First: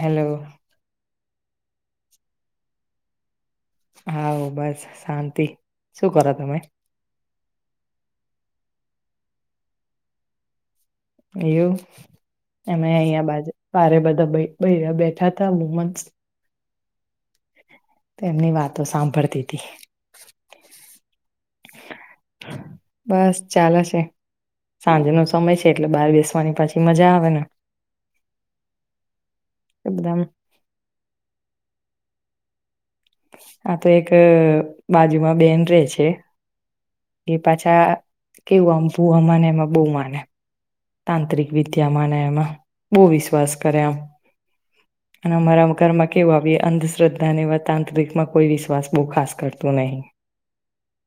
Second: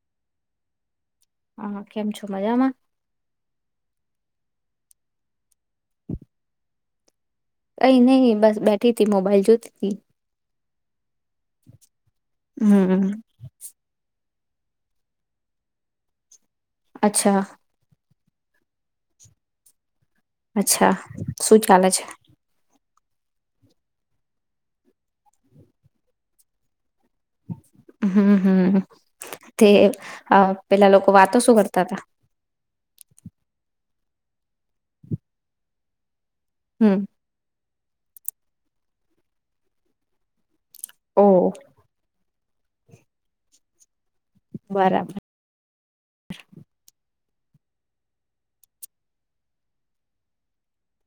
Hello. હા, કેમ છો મજામાં? હા બસ શાંતિ. શું કરો તમે? કઈ નહી બસ બેઠી થી. મોબાઈલ જોતી થી. એવું અમે હમ અહીંયા બાજુ પારે બધો ભે ભ બેઠા થા વુમનસ અચ્છા. તો એમની વાતો સાંભળતી તી અચ્છા શું ચાલે છે બસ ચાલે છે. સાંજ નો સમય છે, એટલે બહાર બેસવાની પાછી મજા આવે ને હમ્મ હમ્મ તે એ બધા અ પેલા લોકો વાતો શું કરતા હતા? આ તો એક બાજુમાં બેન રે છે. હમ એ પાછી આ કેવું આમફુ અમાને એમાં બહુ માને. ઓ તાંત્રિક વિદ્યામાંને એમાં બહુ વિશ્વાસ કરે આમ બરાબર અનેમારા કારમાં કેવું આવીએ અંધશ્રદ્ધાને વા તાંત્રિકમાં કોઈ વિશ્વાસ બહુ ખાસ કરતું નહીં.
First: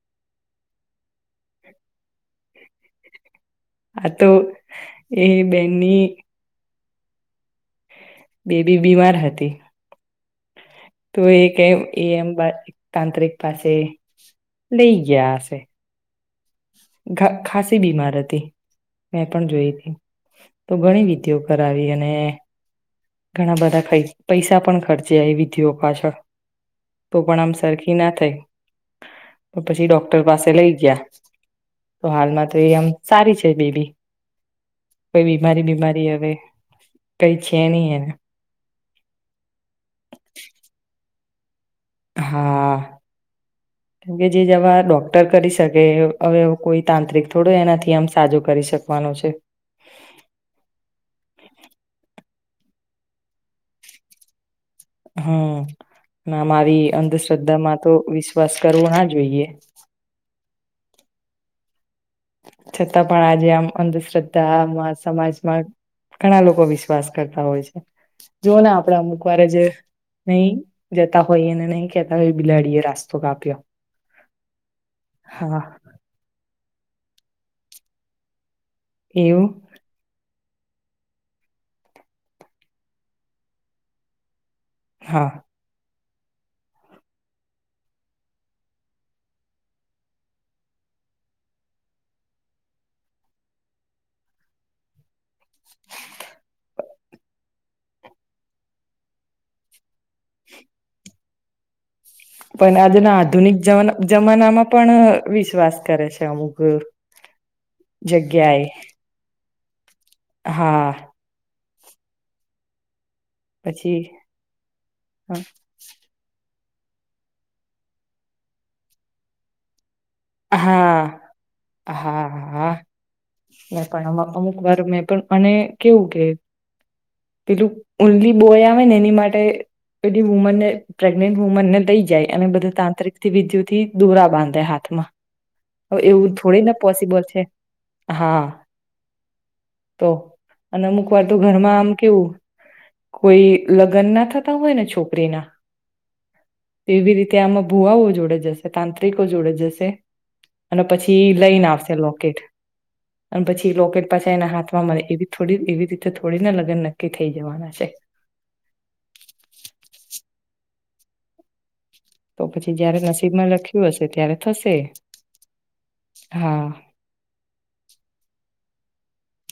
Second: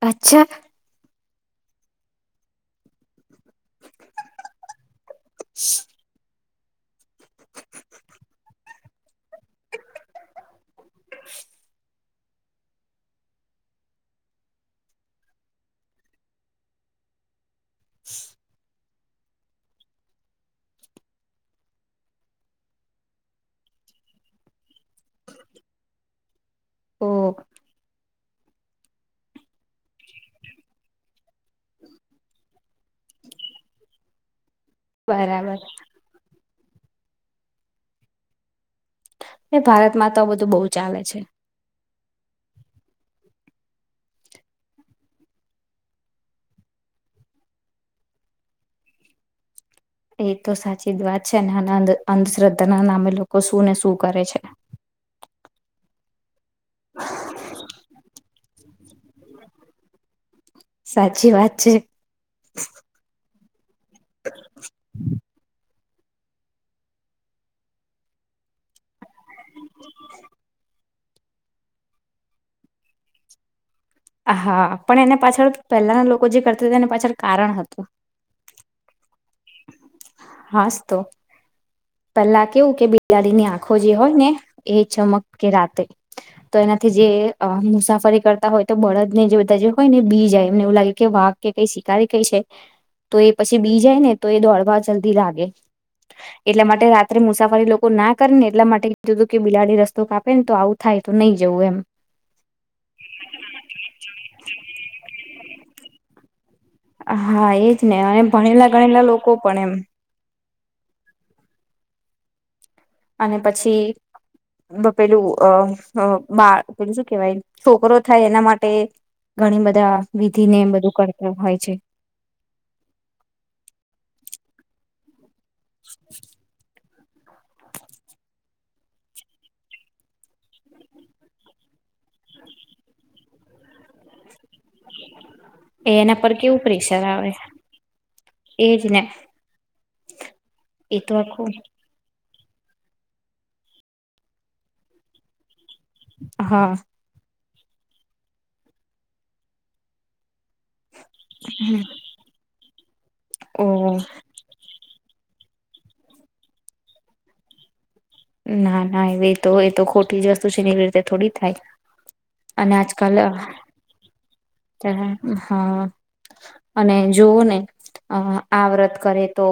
અચ્છા. [inaudible] આ તો એ બેનની બેબી બીમાર હતી. તો એ કઈ એ એમ બા તાંત્રિક પાસે લઈ ગયા હશે. ધા ખાસી બીમાર હતી. મે પણ જોયતી. તો ઘણી વિધિઓ કરાવી અને ઘણા બધા કઈ પૈસા પણ ખર્ચેયા એ વિધિઓ પાછળ. ઓ તો પણ આમ સરખી ના થઈ. પછી ડોક્ટર પાસે લઈ ગયા. તો હાલમાં તો એ આમ સારી છે બેબી. કોઈ બરાબર બીમારી બીમારી હવે કઈ છેની એ [unintelligible] એ ભારતમાં તો બધું બહુ ચાલે છે. હા. કેમ કે જે જવા ડોક્ટર કરી શકે હવે કોઈ તાંત્રિક થોડો એનાથી આમ સાજો કરી શકવાનો છે. એ તો સાચી જ વાત છે. અને આ અંધશ્રદ્ધાના નામે લોકો શુંને શું કરે છે. હમ્મ ના મારી અંધશ્રદ્ધા માં તો વી બસ કરવું ના જોઈએ. સાચી વાત છે છતાં પણ આજે જેમ અંધ શ્રદ્ધા મા સમમાજમાં ઘણા લોકો વિશ્વાસ કરતા હોય છે જોઓ ને આપણે અમુક વાર જ નહી જતા હોઈ અને નહી કેહેતા હોય બિલાડીએ રાસ્તો કાપ્યો હા પણ એને પાછળ હા પહેલાના લોકો જે કરતા તેને પાછળ કારણ હતું એવું હાસ તો પેલા કેવું કે બિલાડીની આંખો જે હોય ને એ ચમક હા કે રાતે તો એનાથી જે મુસાફરી કરતા હોય તો બળદ ને જે બધા જે હોય ને બી જાય એમને એવું લાગે કે વાક કે કઈ શિકારી કઈ છે તો એ પછી બી જાય ને તો એ દોડવા જલ્દી લાગે એટલા માટે રાત્રે મુસાફરી લોકો ના કરે ને એટલા માટે કીધું હતું કે બિલાડી રસ્તો કાપે ને તો આવું થાય તો નહી જવું એમ પણ આજના આધુનિક જમાના માં પણ વિશ્વાસ કરે છે અમુક હા એજ ને અને જગ્યાએ ભણેલા ગણેલા લોકો પણ એમ હા અને પછી પછીપેલું હા અ બાળ પેલું શું કેવાય છોકરો થાય એના માટે ઘણી બધા વિધિને બધું હા કરતા હોય છે. હા હા એ પણ અમુક વાર મે અને કેવું કે પેલું ઓનલી બોય આવે ને એની માટે પે વુમનને પ્રેગ્નેન્ટ વુમનને લઈ જાય અને બધા તાંત્રિક વિધિઓથી દોરા બાંધે હાથમાં એ હ એના પર એવું કેવું થોડી ના પ્રેશર પોસિબલ આવે છે હા એજ ને તો અને એ અમુક વાર તો આખું ઘરમાં આમ કેવું કોઈ લગ્ન ના થતા હોય ને છોકરી ના હા ત્યાંમાં ભુવાઓ જોડે જશે તાંત્રિકો જોડે જશે અને પછી લઈન આવશે લોકેટ અને ઓ પછી લોકેટ પાછા એના હાથમાં મળે એ થોડી એવી રીતે થોડી ના લગ્ન નક્કી થઈ જવાના છે ના ના એવે તો એ તો ખોટી જ વસ્તુ છે એવી રીતે થોડી થાય તો અને પછી જયારે આજકાલ નસીબમાં લખ્યું હશે ત્યારે થશે હ હા અને જોવું ને ્રત કરે તો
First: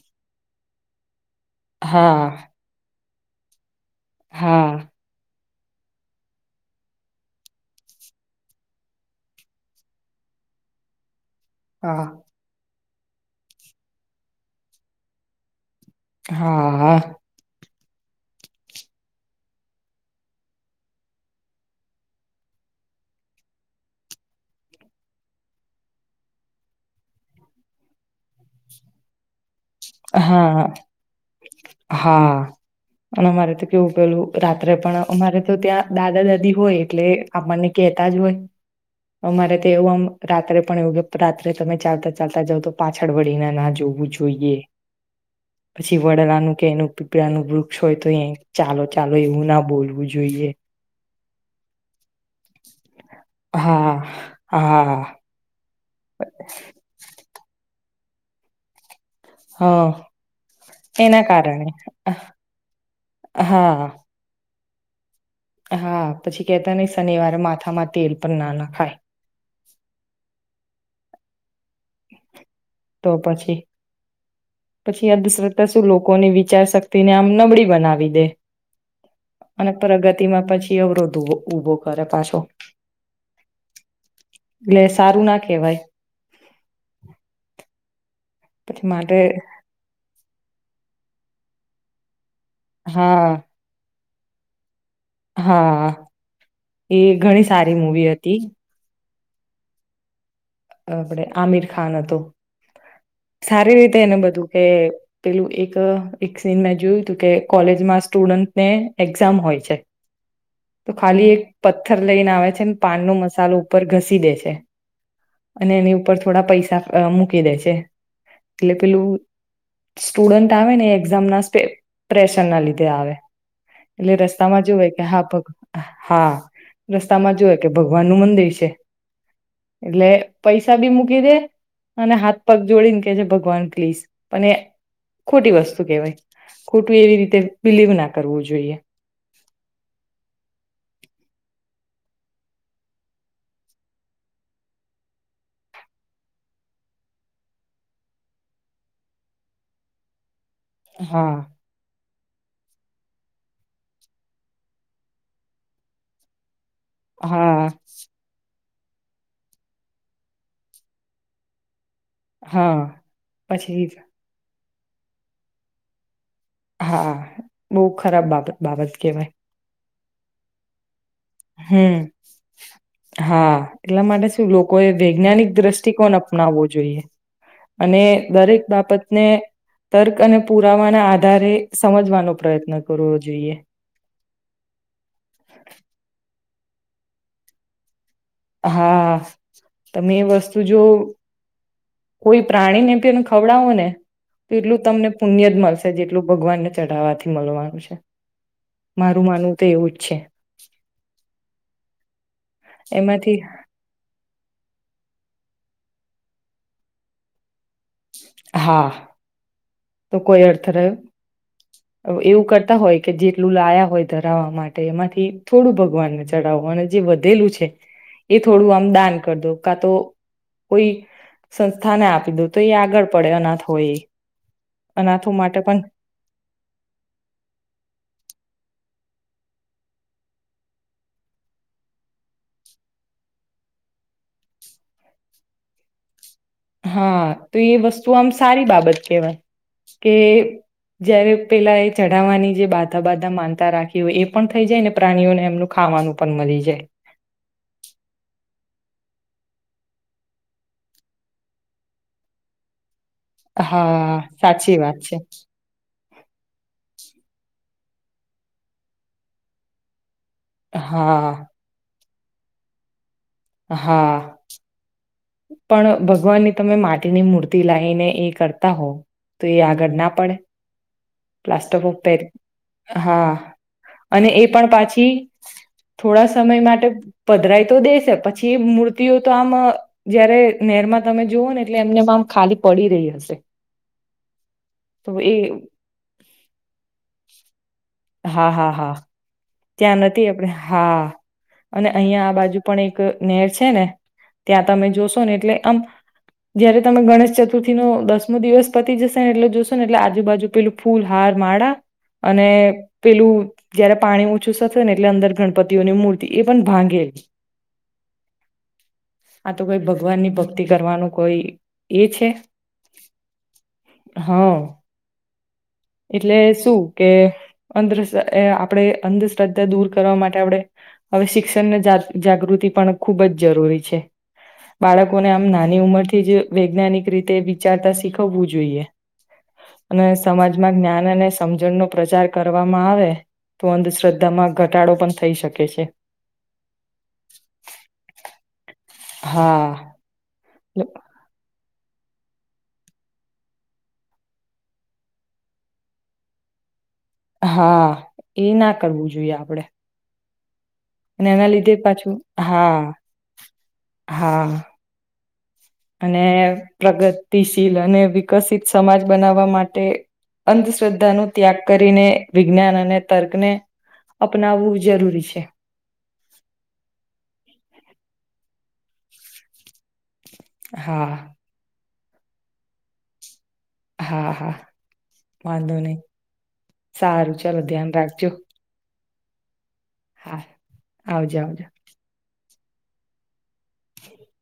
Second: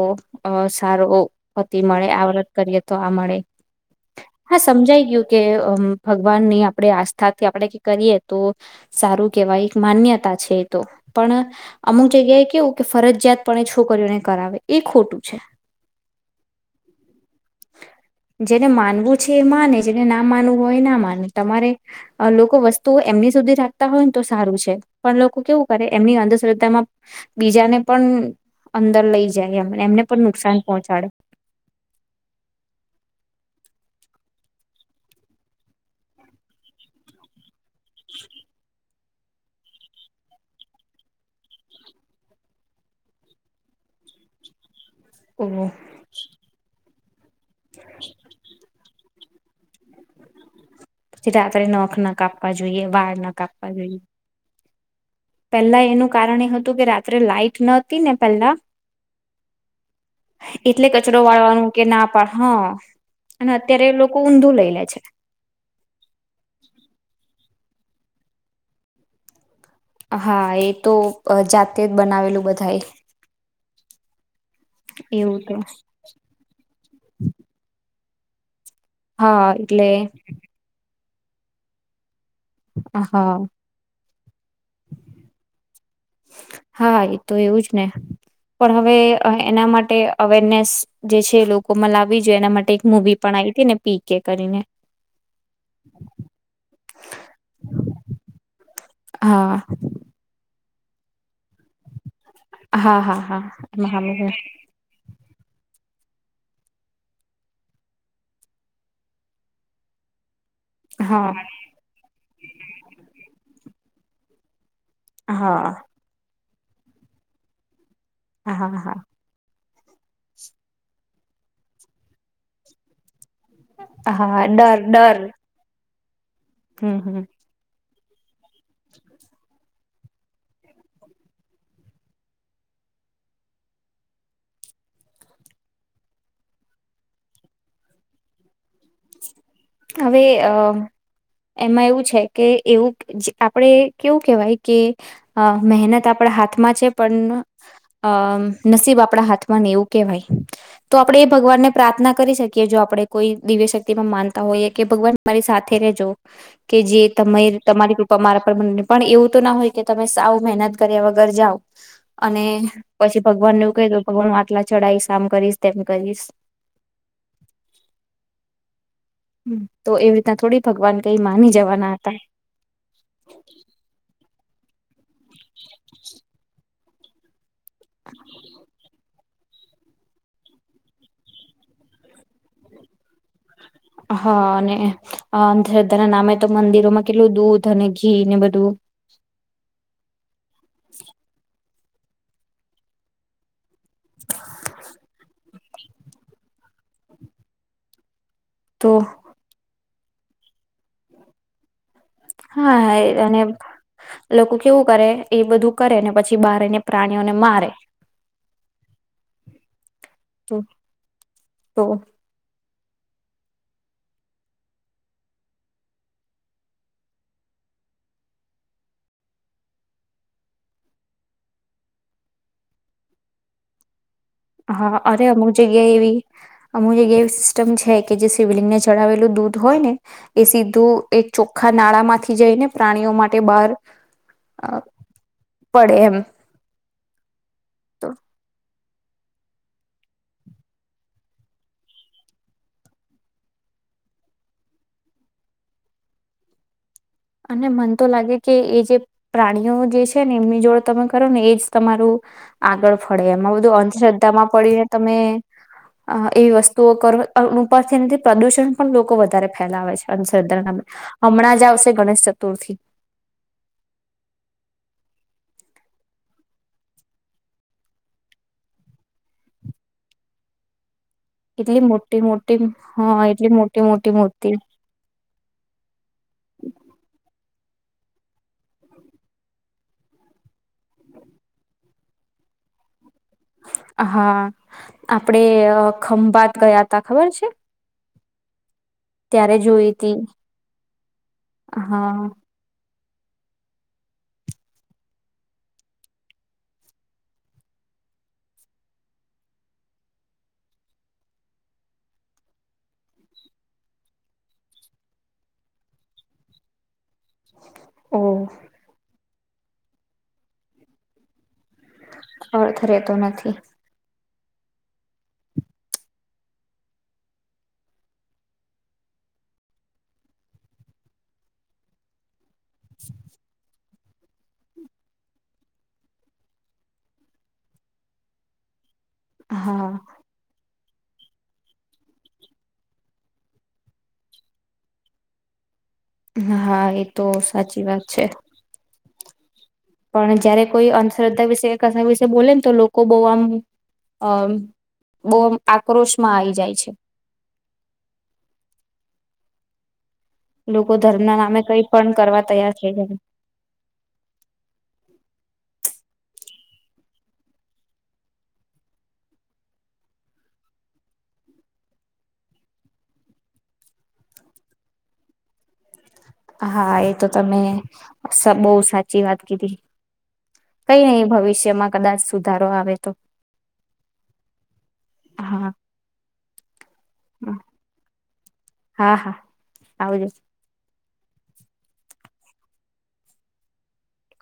અ સારો હતીતી મળે હા આવ વડત કરી હતી તો આ મળે હા સમજાઈ ગયું કે ભગવાન ની આપણે આસ્થાથી આપણે કરીએ તો સારું કેવાય એક માન્યતા છે એ તો પણ હા અમુક જગ્યાએ કેવું કે ફરજિયાત પણ છોકરીઓને કરાવે એ ખોટું છે હા હા જેને માનવું છે એ માને જેને ના માનવું હોય ના માને તમારે લોકો વસ્તુઓ એમની સુધી રાખતા હોય ને તો સારું છે પણ લોકો કેવું કરે એમની અંધશ્રદ્ધામાં બીજાને પણ અંદર લઈ જાય અમે હા હા અને અમારે તો કેવું કેલું રાત્રે પણ અમારે તો ત્યાં દાદા દાદી હોય એટલે આપણને કેતા જ હોય અમારે તો એવું આમ રાત્રે પણ એવું કે રાત્રે તમે ચાલતા ચાલતા જાવ તો પાછળ વળીને ના જોવું જોઈએ ઓહ પછી વડાલાનું કેનું પ્રાણુ ગ્રુક સ ચાલો ચાલ લો એવું ના બોલવું જોઈએ પછી રાત્રે નખ ના કાપવા જોઈએ વાળ ના કાપવા જોઈએ હા હા હ પહેલા એનું કારણ એ હતું કે રાત્રે લાાઈટ ન નેપ ના હ એટલે કચરો એના કારણે વાળવાનું કે ના પા હા અને અત્યારે હા લોકો ઊંધું લઇ લે છે હા પછી કેતા નઈ શનિવારે માથા મા તેલ પણ ના ના ખાય હા એ તો જાત તે જ બનાવેલું બધા તો પછી પછી એવું તો અધશ્રધા શું લોકોની વિચારશક્તિ ને આમ નબળી બનાવી દ બે હા અને એટલે પ્રગતિમાં પછી અવરોધ ઉબો કર પા હ હા એટલે સારું ના કેહેવાય હા એ તો એવું જ ને પણ પછી હવે માટે એના માટે અવેરનેસ જે છે એ લોકોમાં લાવી જો એના માટે એક મૂવી હા પણ આવી હતી ને પીક કે કરીને હા એ ઘણી સારી મૂવી હતી હા આપડે આમિર ખાન હતોું હા હા હા એમાં હ કે પેલું એક એક સીન મેં જોયું તું કે કોલેજમાં સ્ટુડન્ટને એક્ઝામ હોય છે તો હા ખાલી હા એક પથ્થર લઈને આવે છે ને પાન નો મસાલો ઉપ ઘસી દે છે અને હા એની ઉપર થોડા પૈસા મૂકી દે છે હા પિલ હા પિલું સ્ટુડન્ટ આવે ને એક્ઝામ ના પ્રેશર ના લીધે આવે એટલે હા રસ્તા માં ડર જોવેય કે ડર હા પગ હમ હમ હમ રસ્તા માં જોએ કે ભગ વાનુમન દેશ છે છે એટલે પૈસા બી મૂકી દે અને હાથ પગ જોડીને કે છે ભગવાન પ્લીઝ પણ એ ખોટી વસ્તુ કેહેવાય ખોટું એવી રીતે બિલીવ ના કરવું જોઈએ હવે અ એમાં એવું છે કે એવું આપણે કેવું કેહેવાય કે મહેનત આપણા હાથમાં છે પણ અમ નસીબ આપણા હાથમાં ને એવું કેહેવાય તો આપડે એ હા ભગવાનને પ્રાર્થના કરી શકીએ જો આપણે કોઈ દિવ માનતા હોઈએ કે ભગવાન મારી સાથે રજો કે જે તમે હા તમારી કૃપા મારા પર મને પણ એવું તો ના હોય કે તમે સાવ મહેનત કર્યા વગર જાાવ અને હા પછી ભગવાન ને એવું પછી ક ભગવાન આટલા ચઢાવશ આમ કરીશ તેમ કરીશ હા બહુ ખરાબ બાબત બાબત ઓકે ભાઈ તો એવી રીતના થોડી ભગવાન કઈ માની જવાના હમ હતા હા એટલા માટે લોકોએ વૈજ્ઞાનિક દ્રષ્ટિકોણ અપનાવવો જોઈએ અને દરેક બાબત તર્ક અને પુરાવા ના આધારે સમજવાનો પ્રયત્ન કરવો જોઈએ હા અનેને અંધધના નામે તો મંદિરોમાં કેટલું દૂધ અને ઘી ને બધું હા તમે વસ્તુ જો કોઈ પ્રાણી ને પી એને ખવડાવું ને પેલું તમને પુણ્ય જ મળશે જેટલું ભગવાનને ચઢાવવાથી મળવાનું છે તો મારું માનવું તો એવું જ છ હા હા એ અને લોકો કેવું કરે એ બધું કરે ને પછી બાર ને પ્રાણીઓને મારે હા તો કોઈ અર્થ તો રહ્યો એવું કર હોય કે જેટલું લાયા હોય ધરાવવા માટે એમાંથી થોડું ભગવાનને ચડાવો અને જે વધેલું છે એ થોડું આમ દાન કરી દો કા તો કોઈ સંસ્થાને આપી દો તો એ આગળ પડે અનાથ હોય એ હા અરે અનાથો અમુક માટે પણ જગ્યા એવી અમુક જગ્યા એવી સિસ્ટમ છે કે જે સિવલિંગને ચડાવલું દૂધ હોય ને એ સીધું એ ચોખ્ખા નાળા માંથી જઈને પ્રાણીઓ માટે બહાર પડે એમ હા તો એ તો વસ્તુ આમ સારી બાબત કેવાય કે જયારે પેલા એ ચઢાવવાની જે બાધા બાધા માનતા રાખી હોય એ પણ થઈ જાય ને પ્રાણીઓને એમનું ખાવાનું પણ મળી જાય અને મન તો લાગે કે એ જે પ્રાણીઓ જે છે ને એમની જોડે તમે કરો ને એજ તમારું આગળ પડે એમાં બધું હા અંધશ્રદ્ધામાં સાચી પડીને વાત તમે છે એવી વસ્તુઓ કર અ ઉપથી નથી પ્રદૂષણ પણ લોકો વધારે ફેલાવે છે સરદર નામે હા હમણાં જ આવશે ગણેશ ચતુર્થી હા પણ ભગવાનની તમે માટીની મૂર્તિ લાવીને એ કરતા હોવ તો એ આગળ ના પડે એટલી પ્લાસ્ટિક પેર મોટી મોટી હા એટલી મોટી મોટી અને એ મૂર્તિ પણ પાછી થોડા સમય માટે પધરાય તો દેશે પછી મૂર્તિઓ તો આમ જયારે નેર માં તમે જોુઓ ને એટલે એમનેમાંમ ખાલી પડી રહી હશે હા તો એ આપડે ખંભાત ગયા ત ખબર છે હા હા હા ત્યારે જોઈ ત્યાં તી નથી આપણે હા અને અહિયાં હા આ બાજુ પણ એક નેર છે ને ત્યાં તમે જોશો ને એટલે આમ જયારે તમે ગણેશ ચતુર્થી નો દસમો દિવસ પતી જશે ને એટલે જોશો ને એટલે આજુબાજુ પેલું ફૂલ હાર માળા અને પેલું જયારે પાણી છુસા થાય ને એટલે અંદર ગણપતિઓની મૂર્તિ એ પણ ભાંગેલી હમ આ તો કોઈ ભગવાનની ભક્તિ કરવાનું કોઈ એ છે અર્થ રહેેતો નથી હા એટલે શું કે અંધ આપણે અંધશ્રદ્ધા દૂર કરવા માટે આપણે હવે શિક્ષણને જાગૃતિ પણ ખુબ જ જરૂરી છે બાળકોને આમ નાની ઉંમરથી જ વૈજ્ઞાનિક રીતે વિચારતા શીખવવું જોઈએ હા માં જ્ઞાન અને સમજણનોો પ્રચાર કરવામાં આવે તો અંધશ્રદ્ધામાં ઘટાડો પણ થઈ શકે છે હા એ તો સાચી વાત છે હા પણ જયારે કોઈ અંધશ્રદ્ધા વિશે ક વિશે બોલે ને તો લોકો બહુ આમ બહુ આમ આક્રોશમાં આવી જાય છે. હા એ ના કરવું જોઈએ આપડે લોકો ધર્મ અને ના એના નામે લીધે કઈ પાછું પણ કરવા તૈયાર હા થઈ જ હા અને પ્રગતિશીલ અને વિકસિત સમાજ બનાવવા માટે અંધશ્રદ્ધા ન ત્યાગ કરીને વિજ્ઞાન અને તર્કને અપનાવવું જરૂરી છે. હા એ તો તમે બહુ સાચી વાત કીધી. કઈ હા નહી ભવિષ્યમાં કદાચ સુધારો આવે તો હા હા હા વાંધો નહી. સારું હા ચાલો ધ્યાન રાખજો. હા હા. હજ [unintelligible] આવજ આવજો [unintelligible] હ [unintelligible]